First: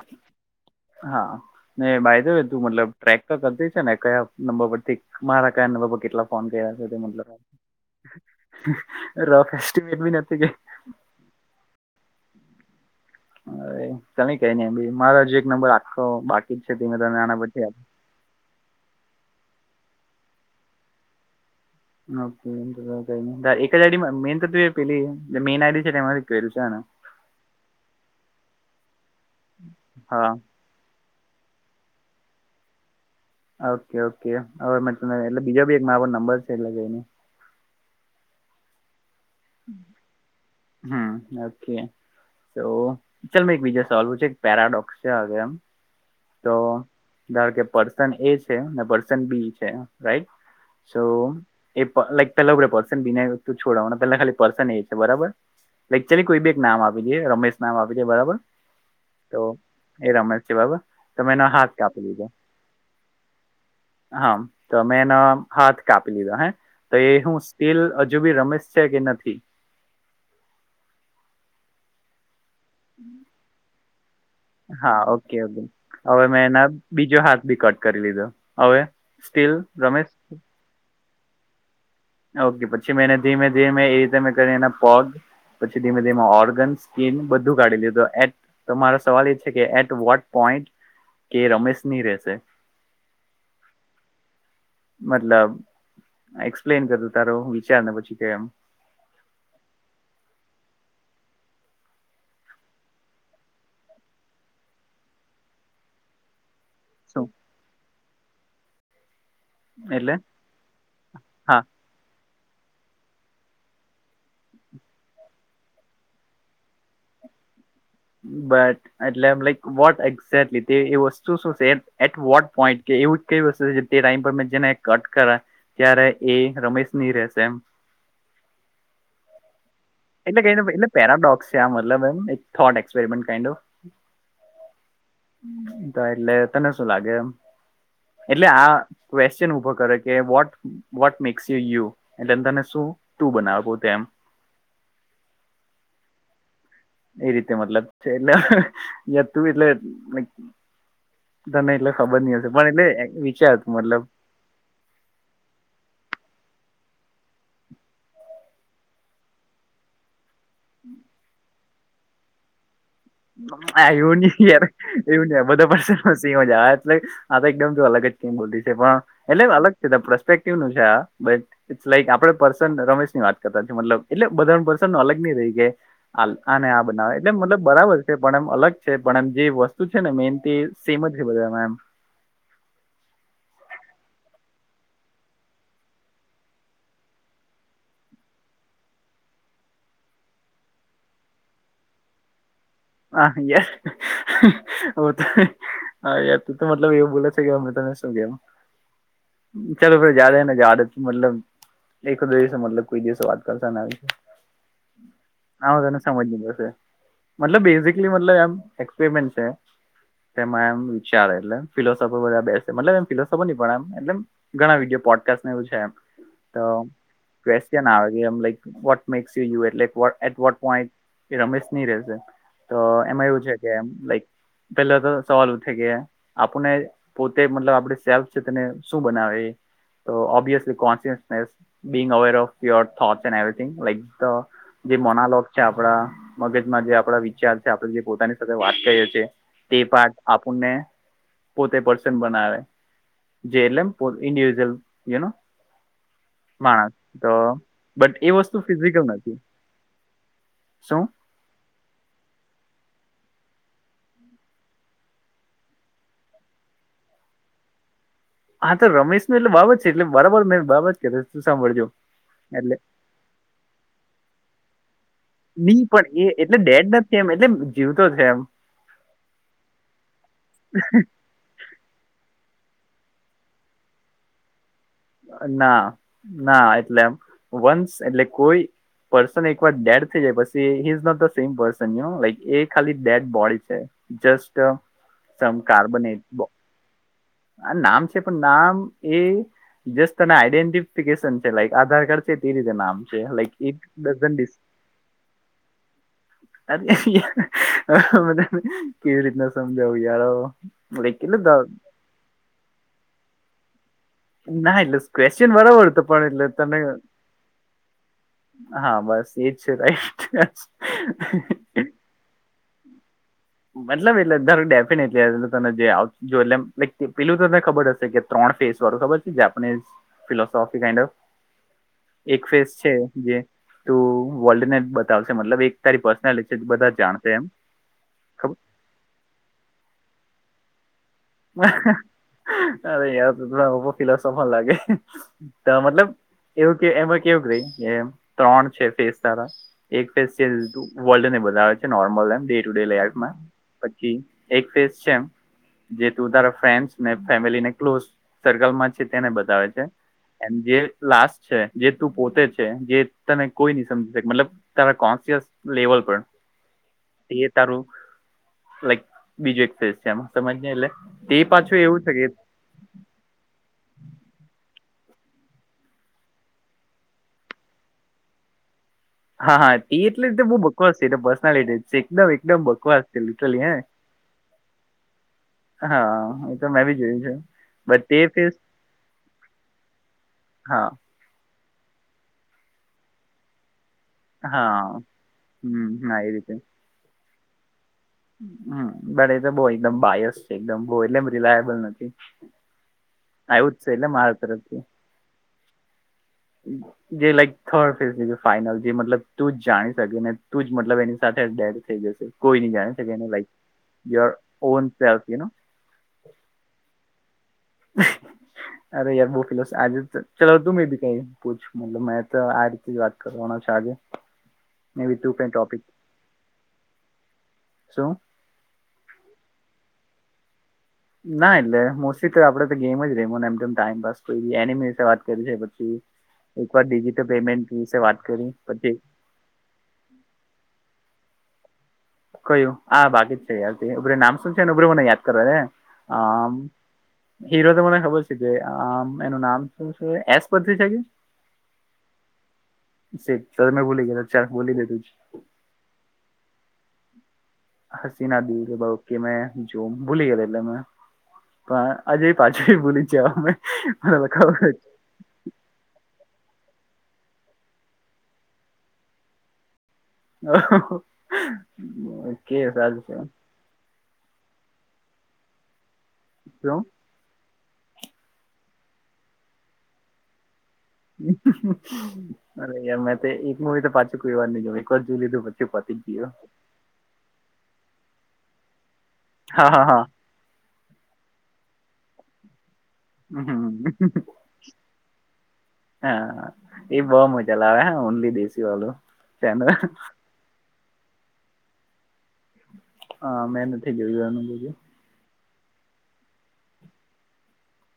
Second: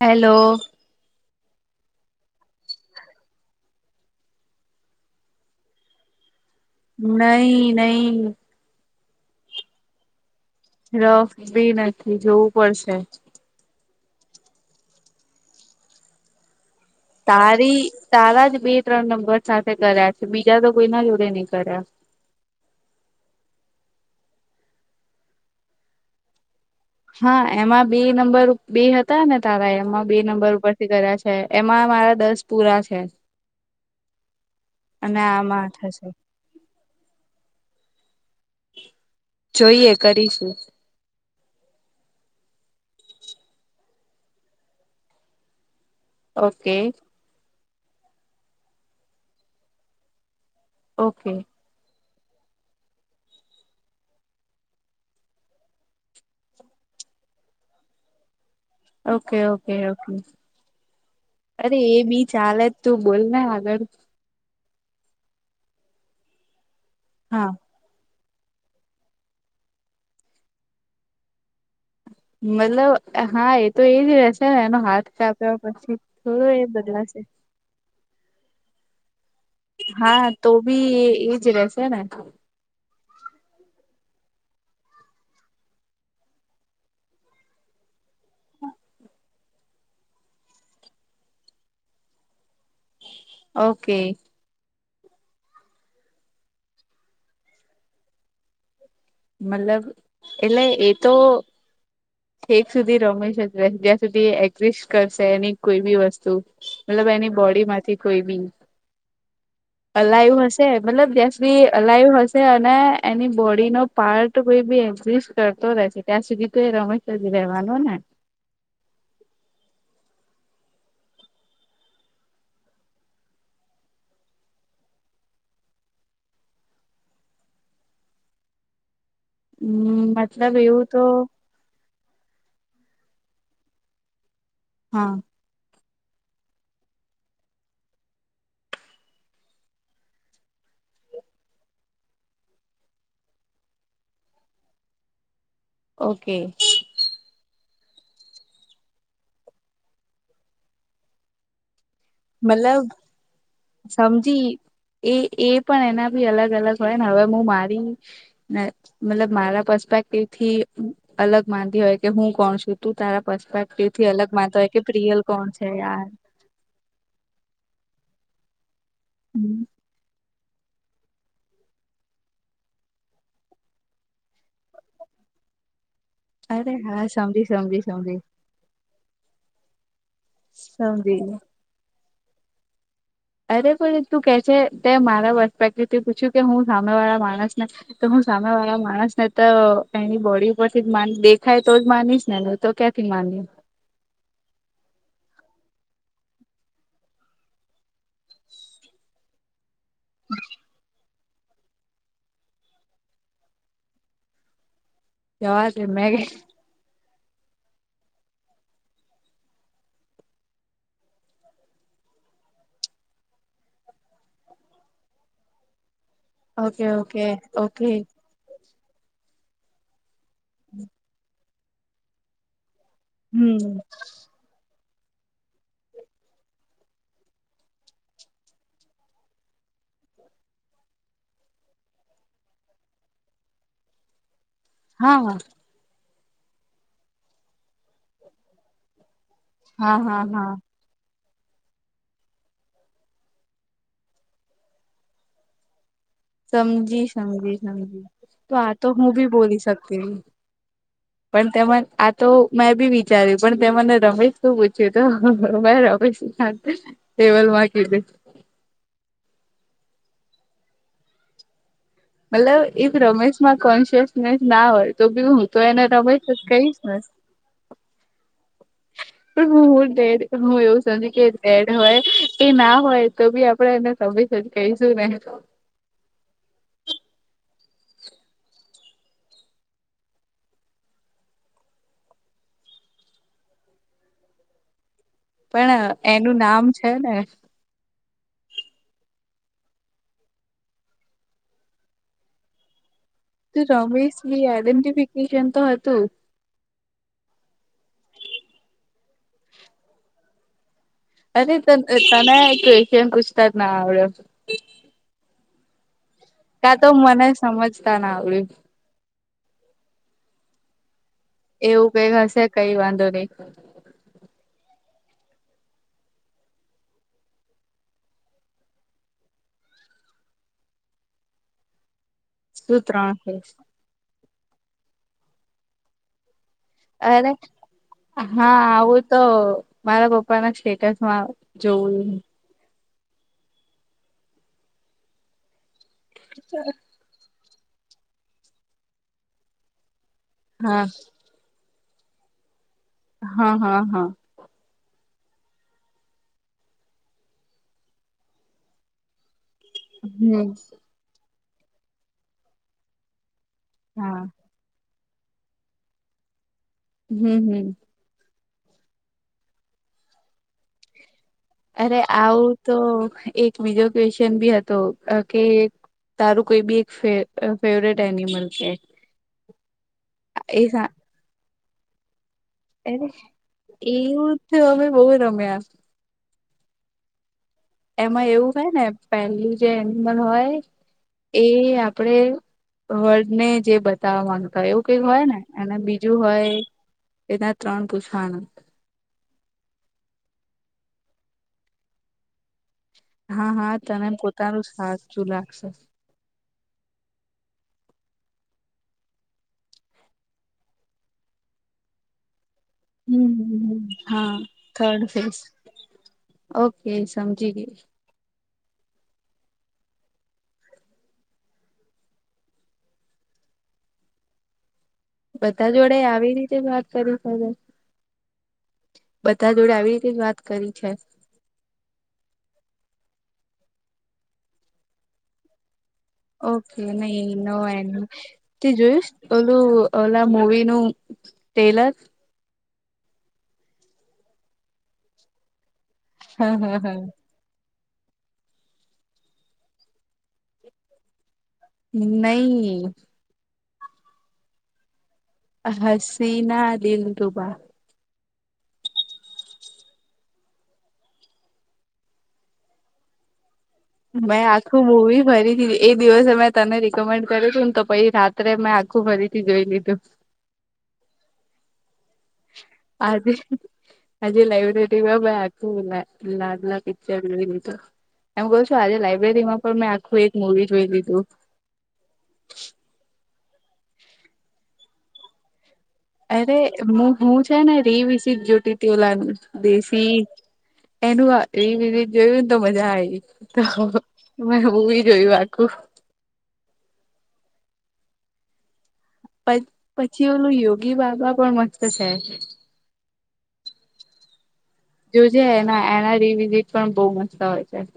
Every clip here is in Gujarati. હેલો. હા ને ભાઈ તો તું મતલબ ટ્રેક કરતી છે ને કયા નંબર પરથી મારા કારને બાબા કેટલા ફોનયા નહી નહી [unintelligible] રફ બી નથી જોવું પડશે? અ કલી કઈ નઈ ભ મારા જે એક નંબર આખો બાકી કષ [inaudible] તારી તારા જ બે ત્રણ નંબર સાથે કર્યા છે બીજા તો કોઈ ના જોડે નહી કર્યા. ઓ એક જ આઇડી મેન તો તું પેલી મેન આઇડી ટાઈ પ છે. હા એમાં બે નંબર બે હતા ને તારા એમાં બે હા નંબર ઉપર કર્યા છે. એમાં મારા દસ પૂરા છે. ઓકે ઓકે હવે મે અને એટલે બીજો આમાં બી આઠ એક મારો હશે નંબર છે એટલે જઈને જોઈએ કરીશું. હમ ઓકે, તો ચાલ મેં એક બીજા સવાલ પૂછે? પેરાડોક્સ છે, હગ એમ-' તો ઓકે ધાર કે પર્સન એ છે ને પર્સન બી છે રાઈટ.? તો ઓકે એ લાઈક પેલા પડશેને બી નૈ તું છોડાવ પેલા ખાલી પર્સન એક છે, બરાબર લાય ચલ કોઈ બી એક નામ આપી દઈએ રમેશ નામ આપી દે બરાબર ઓકે તો ઓકે એ ઓકે રમત છે બરાબર તમે એનો હાથ અરે એ કાપી બી લીજો ચાલે જ તું બોલ ને આગળ હા તો મેં એનો હાથ કાપી લીધો હે તો એ હું હા સ્ટીલ હજુ બી રમેશ છે કે નથી.? મતલબ [unintelligible] હા એ તો એજ રહેશે ને એનો હા હાથ ઓકે કાપ્યા ઓકે પછી હવે મેં થોડો એ એના બદલાશે બીજો હાથ બી કટ કરી લીધો હવે સ્ટીલ રમેશ હા તો ભી એજ રેશે ને? ઓકે પછી મેંને ધીમે ધીમે એ રીતે મેં કરી એના પગ પછી ધીમે ધીમે ઓર્ગન સ્કીિન બધું કાઢી લીધું એ તમારો સવાલ એ છે કે એટ વોટ પોઈન્ટ કે રમેશની રહેશે. ઓકે! મતલબ એક્સપ્લેન કર તારો વિચાર ને પછી કેમ? મતલબ એટલે એ તો એક સુધી રમેશ જ જ્યાં સુધી એક્સિ કરશે એની કોઈ બી વસ્તુ. મતલબ શું એની બોડી માંથી કોઈ બી હ એટલે અલાય હશે મતલબ ગેસ હા બી અલાયુ હશે અને એની બોડીનો પાર્ટ કોઈ બી એક્ઝિસ્ટ કરતો રહેશે ત્યાં સુધી તો એ રમેશ જ રહેવાનો ને? બટ, એટલે લક વોટ એક્ઝેક વત શું છે વોટ પોઈન્ટ કે એવું? કવી વસ્તુ તે ટાઈમ પર મે જેને કટ કર ત્યારે એ રમેશ ની રહેશે એમ હમ એટલે ક મતલબ એવું એટલે તો પેરાડોક્સ છે મતલબથોટ [inaudible] કાઈન્ડ ઓફ હા તો એટલે તને શું લાગે એમ? એટલે આ ક્વેશ્ચન ઉભો કરે કે what? What makes you you એટલે તને શું તું બનાવે પોતે એમ. ઓકે એ રીતે મતલબ છે એટલે જ હતું એટલે? તને એટલે ખબર ની હશે પણ એટલે વિચાર મતલબ જી એ એ પણ એના ભી અલગ અલગ હોય ને હવે હું મારી મતલબ મારા પરસ્પેક્ટિવથી અલગ માતી હોય કે હું કોણ છું તું તારા પસ્પેક્ટિવ હા થી એવું અલગ માનતો હોય કે પ્રિયલ કોણ છે યાર? મજા એટલે આ તો એકદમ અલગ જ કેમ બોલતી છે પણ એટલે અલગ પરસ્પેક્ટિવ નું છે આ બેય ઇટ્સ લાઈક આપણે પર્સન રમેશ ની વાત કરતાએ મતલબ એટલે બધા પર્સન ન અલગ નહ રહી ગ આને અરે આ હા બનાવે એટલે સમજી મતલબ સમજી બરાબર સમજી છે અલગ છે પણ એમ જે વસ્તુ છે ને મેન સેમ જ સમજી બધમ અરે પણ તું કે છે તે મારા પરસ્પેક્ટિવ થી પૂછ્યું કે હું સામે વાળા માણસ ને તો હું સામે વાળા માણસ ને તો એની બોડી ઉપર થી જ મા દેખાય તો જ માનીશ ને તો ક હા એ હ તો હા યાર ત તો મતલબ એવું બોલે છે કે અમે તને શું કેમ ચાલો ફે જદને જદ મતલબ િવ મતલબ કોઈ દિવસે વાત કરતા આવી જવા હ દે તને મેં સમજ જશે મતલબ બેસિકલી મતલબ એક્સપેરિમેન્ટ છે એમાં એમ વિચારે એટલે ફિલોસોફર બધા બેસે મતલબ એમ ફિલોસોફર પણ એ એ ઘણા વિડીયો પોડકાસ્ટ એવું છે એમ ઓકે ઓકે ઓકે તોયન આવે કેમ વોટ મેક્સ યુ યુ એટલે એટ વટ પોઈન્ટ રમેશ નહી રહેશે તો એમાં એવું છે કે હમ એમ લાઈક પેલા તો સવાલ ઉઠે કે આપને પોતે મતલબ આપણે સેલ્ફ છે તેને શું બનાવે તો ઓ કોસસ બ અવેર ઓફ ર થટ એન્ડવ લક જે હા મોનાલોક છે આપણા મગજમાં જે આપણા વિચાર છે આપણે જે પોતાની સાથે વાત કરીએ છીએ તે હા પાઠ હા હા આપૂરને પોતે પર્સન બનાવે જે એટલે ઇન્ડિવિજુઅલ યુ માણસ સમજી તો સમજી સમજી બટ એ તો વસ્તુ આતો ફિઝિકલ હું ભી નથી બોલી શકતી હ શું પણ તે આ તો મેં બી વિચાર્યું પણ તે મને રમેશ શું પૂછ્યું તો રમેશ હ દેવલ માકી હા તો રમેશ ન એટલે બાબત છે એટલે બરાબર મેં બારબર કર સાંભળજો મતલબ એટલે એ રમેશમાં કોન્શિયસનેસ ના હોય તો બી તો નઈ એને પણ રમેશ એ જ એટલે કહીશ ડેડ ને નથી એમ એટલે જીવતો છે એમ પણ હું હું ડેડ હું એવું છે કે બેડ હોય એ ના હોય તો બી આપડે એને તમે જ કહીશું ને ના ના એટલેમ વંશ એટલે કોઈ પર્સન એક વાર ડેડ થઈ જાય પછી he's not the same person લ એ ખાલી ડેડ બોડી છે જસ્ટ સમ પણ એનું કાર્બનેટ નામ છે ને આ નામ છે પણ નામ એ જસ તને આઈડેન્ટિફિકેશન છે લાઈક આધાર કાર્ડ છે તે રીતે નામ છે like it Ramesh doesn't identification તો હતું અત અ તને કેવી રીતના સમજાવું યારો અરે તને કે છેમ પૂછતા ના આવડ્યો ના એટલે કવેશ્ચન બરાબર તો પણે એટલે કા તને તો મને સમજતા ના આવડ્યું હા બસ એ જ રાઈટ એવું કઈ હશે કઈ વાંધો નહી મતલબ એટલેાર ડેફિનેટલી તને આવ એ પેલું તને ખબર હશે કે ત્રણ ફેસ વાળું ખબર છે જાપનીઝ ફિલોસોફી કન્ડ ઓફ [inaudible] એક ફેસ છે ત્રણ જે ફેસ તું વર્લ્ડ ને બતાવશે મતલબ એક તારી પર્સનાલિટી છે બધા અરે જાણશે એમ ખબર હા આવું તો મારા પપ્પા ના સ્ટેટસ માં અરે તરા ઉપ ફ સફન લાગે મતલબ એવું કે એમાં કેવું ક ત્રણ છે ફેસ સારા એક હા વલ્ને બધ છે નોર્મલ એ ડે ટુ ડે લફ હા હા હા પછી એક ફેઝ છે એમ જે તું તારા ફ્રેન્ડસ ને ફેમિલીને ક્લોઝ સર્કલમાં છે તેને બતાવે છે હમ એમ જે લાસ છે જે તું પોતે છે જે તને કોઈ નહી હા સમજી મતલબ તારા કોન્શિયસ લેવલ પર એ હમ હમ તારું લાઈક બીજું એક ફેસ છે આમાં સજ એટલે તે પાછું અરે એવું છે કે આવું તો એક બીજો ક્વેશ્ચન બી હતો કે તારું કોઈ બી એક ફેવરેટ એનિમલ છે હા હા એટલે રીતે બહ એ બકવાસ છે પર્સનાલિટી એકદમ એકદમ બકવાસ અરે છે લિટલી હે એવું તો અમે બહુ રમ્યા હા એ તો મેં બી જોયું છું એમાં એવું હો ને પેલું જે એનિમલ હોય હા એ આપડે વર્ડ ને જે બ નતાય એવું હા કઈક હોય ને અને હમ બીજું હા એ હોય રીતે એના ત્રણ પૂછ. હમ બટ એ તો બહ એકદમ બાયસ છે એકદમ બહ એટલેમ રિલાયબલ નથી. હા હા આવું જ છે તને એટલે મારા પોતાનું જ સાું લાગશે હમ જે લાઈક થર્ડ ફેઝ ફાઈનલ જે મતલબ તું જ જાણી શકે ને તું જ મતલબ એની સાથે ડેડ થઈ જશે કોઈ ન જાણે છે એને લક હા on third self face okay સમજીી ગઈ અરે યાર ભો કલો આજ ચાલ તું બી કઈ પૂછલો તો આ રીતે જ વાત કરવાના છે આજે ને બી તું કઈ બધા ટોપિક જોડે આવી રીતે વાત કરી શે સો બધા જોડે આવી રીતે જ વાત કરી છે ના એટલે મોસ્ટલી તો આપડે તો ગેમ જ રેમ ને એમ ટાઈમપ એમી વિ વાત કરી છે પછી એક ઓકે વાર નહી ડિજિટલ નો પેમેન્ટ એન્ડ વિશે વાત કરી તે પછી. જોયું ઓલું ઓલા મવી નું લર. કયું આ બાકી જ છે યાારથી ઉર નામ શું છે ને ઉભર મને યાદ કરવા ને. હા હા હા. હીરો તો મને ખબર છે કે આમ એનું નામ શું છે એસ પરથી. નહી. સે ત મેં બોલી ગયા ચાર બોલીને તું. હસી ના દલ તુબા. હસીના દ કે મેં જો ભૂલી ગયા એટલે મે. પણ આજે પાછું ભૂલી છે અમે. મને મેં ખબર આખું મૂવી ભરી દીધી. એ દિવસે મેં તને રિકમેન્ડ કર્યું હતું ને તો પછી રાત્રે મેં આખું ફરીથી જોઈ લીધું. કેે છે. હજે લાઈબ્રેરીમાંાઈ આખું શું લાદલા પિક્ચરું એમ ક. આજે લાાઈબ્રેરીમાં પણ મેં આખું એક મુવી જોઈ લીધું. અરે યાર મેં તો એક મુવી તો પાછું કોઈ વાર નઈ જો એક વા જ જોું લીધું પછી પતિ. અરે હું છે ને રી વિસી જ્યોતિ ત ઓલાનું હા હા હા દેશી. એનું એ વિઝિટ જોયું ને તો મજા આવી તો હમ મે હવી જોયું આખું. હા એ બહુ મજા લાવે હ ઓનલી દેશી વાળું. પ ચેનલ પછી ઓલું યોગી બાબા પણ મસ્ત છે. હા મેં નથી ગયું એનું બજું. જોજે એના એના રીવિઝિટ પણ બઉ મસ્ત હોય. છે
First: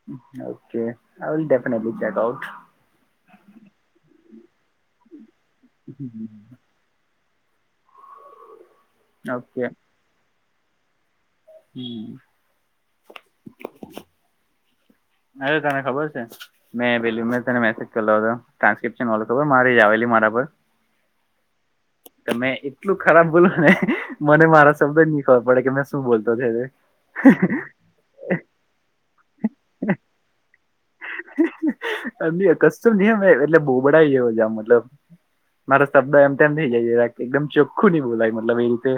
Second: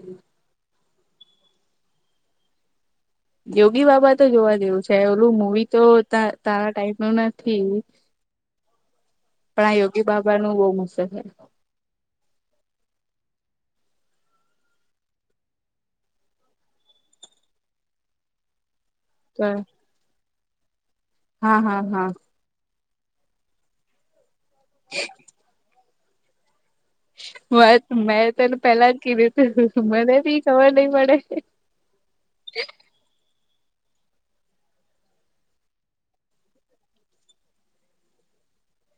okay I will definitely check out. Yogi Baba તો જોવા જેવું છે ઓલું મવી તો તારા ટાઈમ ન નથી. ઓકે પણ આ યોગી બાબા નું બહ મશે છે. હમ. અરે તને ખબર છે મેં પેલી મે તને મેસેજ કરલો હતો. [unintelligible] છે ખબર મારે એ આવેલી મારા પર હા હા હા. તમે એટલું ખરાબ બોલો ને મને મારા શબ્દ જ નહી ખબર પડે કે મેં શું બોલતો હતો. વાત મેં તને પેલા જ કીધું તું મને બી ખબર નઈ પડે. [unintelligible] જ મતલબ. મારો શબ્દ એમ તેમ થઈ જાય છે એકદમ ચોખ્ખું નની બોલાય મતલબ એ રીતે.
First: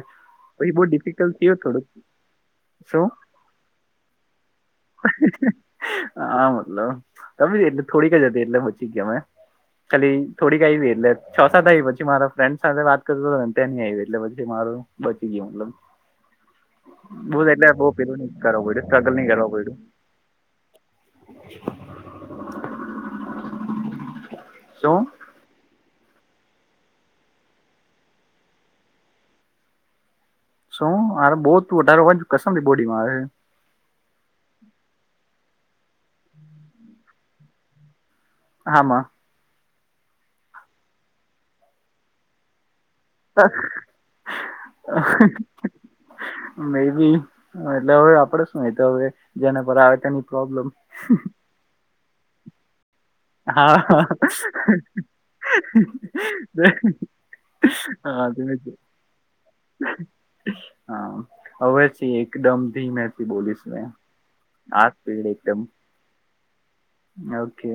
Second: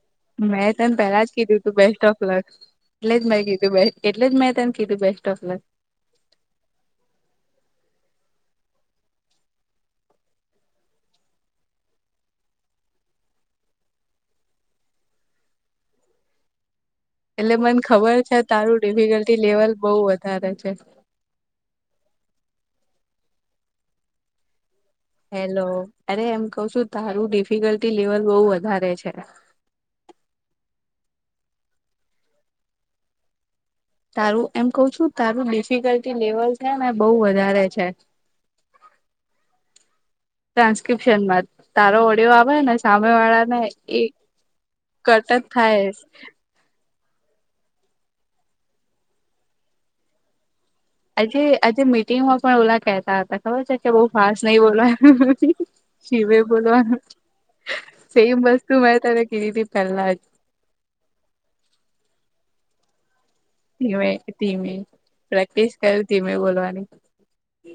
મેં પછી બહુ તને પેલા જ ડિફિકલ્ટ થયું કીધું તું થોડુંક બેસ્ટ ઓફ લક. શું એટલે જ મેં કીધું એટલે જ મે તને કીધું બેસ્ટ ઓફ. હા મતલબ તમે એટલે થોડીક જ હતી એટલે મચી ગયામે. ખાલી થોડીક આવી એટલે છ સાત આવી પછી મારા ફ્રેન્ડ સાથે વાત કરતો હતો ને ત નની આવી એટલે પછી મારું. બચી ગયો લબ એટલે મને ખબર પેલું નહી છે, કરવું તારું પડ્યું સ્ટ્રગલ નહી ડિફિકલ્ટી કરવા લેવલ પડ્યું બઉ વધારે છે. શું હેલો અરે એમ કઉ છું તારું ડિફિકલ્ટી લેવલ બઉુ વધારે છે. શું હરે બહુું વધારે વા કસમ બોડીમાં. તારું એમ કઉ છું તારું ડિફિકલ્ટી લેવલ છે ને બઉ વધારે છે. હામાં. ટ્રાન્સ્ક્રિપ્શન માં તારો ઓડિયો આવે ને. સામે વાળા ને એ ઘટત થાય. મે બી એટલે હવે આપડે શું તો હવે જેના પર તેની પ્રોબ્લેમ. આજે આજે મીટિંગમાં પણ ઓલા કહેતા હતા. ખબર છે હા કે બઉ ફાસ્ટ નઈ બોલવાનું શિવે બોલવા. હા સેમ ધીમે છે. વસ્તુ મેં તને કીધીતી પેલા જ. હા, હવે થી એકદમ ધીમેથી બોલીશ મેં ધીમે- ધીમે આ સ્પીડ એકદમ પ્રેક્ટિસ કર ધીમે બોલવાની ઓકે,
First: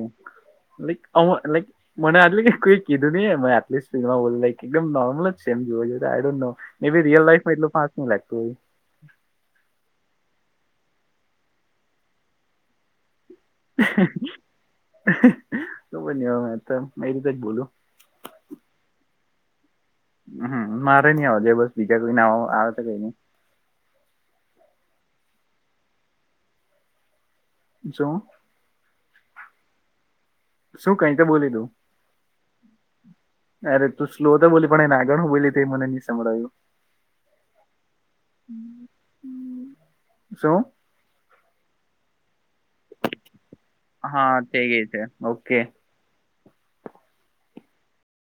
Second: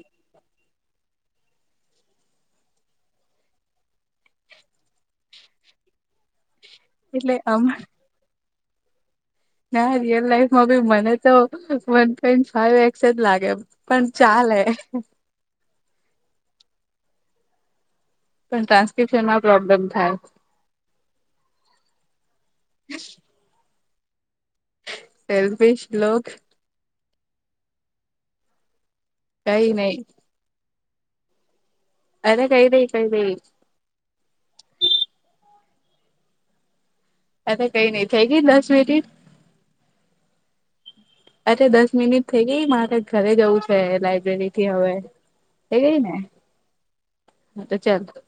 લાઈક ઓઅ લાઈક મને આટલી કોઈ કીધું નહી, મે આટલી સ્પીડમાં બોલી લાઈક એકદમ નોર્મલ જ છે એમ, જોવા જોઈએ આઇ ડોન નો એબી રીયલ એટલે લાઈફમાં આમ એટલુ ફાસ ની લાગતું હોય ના, રિયલ લાઈફમાં બી મને તો વન પોઈન્ટ ફાઈવ એક્સ જ લાગે એ [unintelligible] ખબરની અવે એતો મે એ રીતે જ બોલું પણ, ટ્રાન્સક્રિપ્શનમાં પ્રોબ્લમ થાય હ, મારે ની આવા જોયે બસ બીજા કોઈ ને આવ આવે તો કઈની સેલ્ફિશ લોક શું કઈ નઇ શું? કઈ તો બોલી તું અરે, કઈ નઇ કઈ નઇ અરે, તું સ્લો તો બોલી પણ એન આગળ હું બોયલી તે મને ની સંભળાયુ અરે, કઈ નઈ થઇ ગઈ દસ મિનિટ શું અરે, દસ મિનિટ થઈ ગઈ મારે ઘરે જવું છે. [unintelligible] હા લાઈબ્રેરીથી થઈ ગઈ હવે, છે ઓકે એ ગઈ ને હ તો ચાલ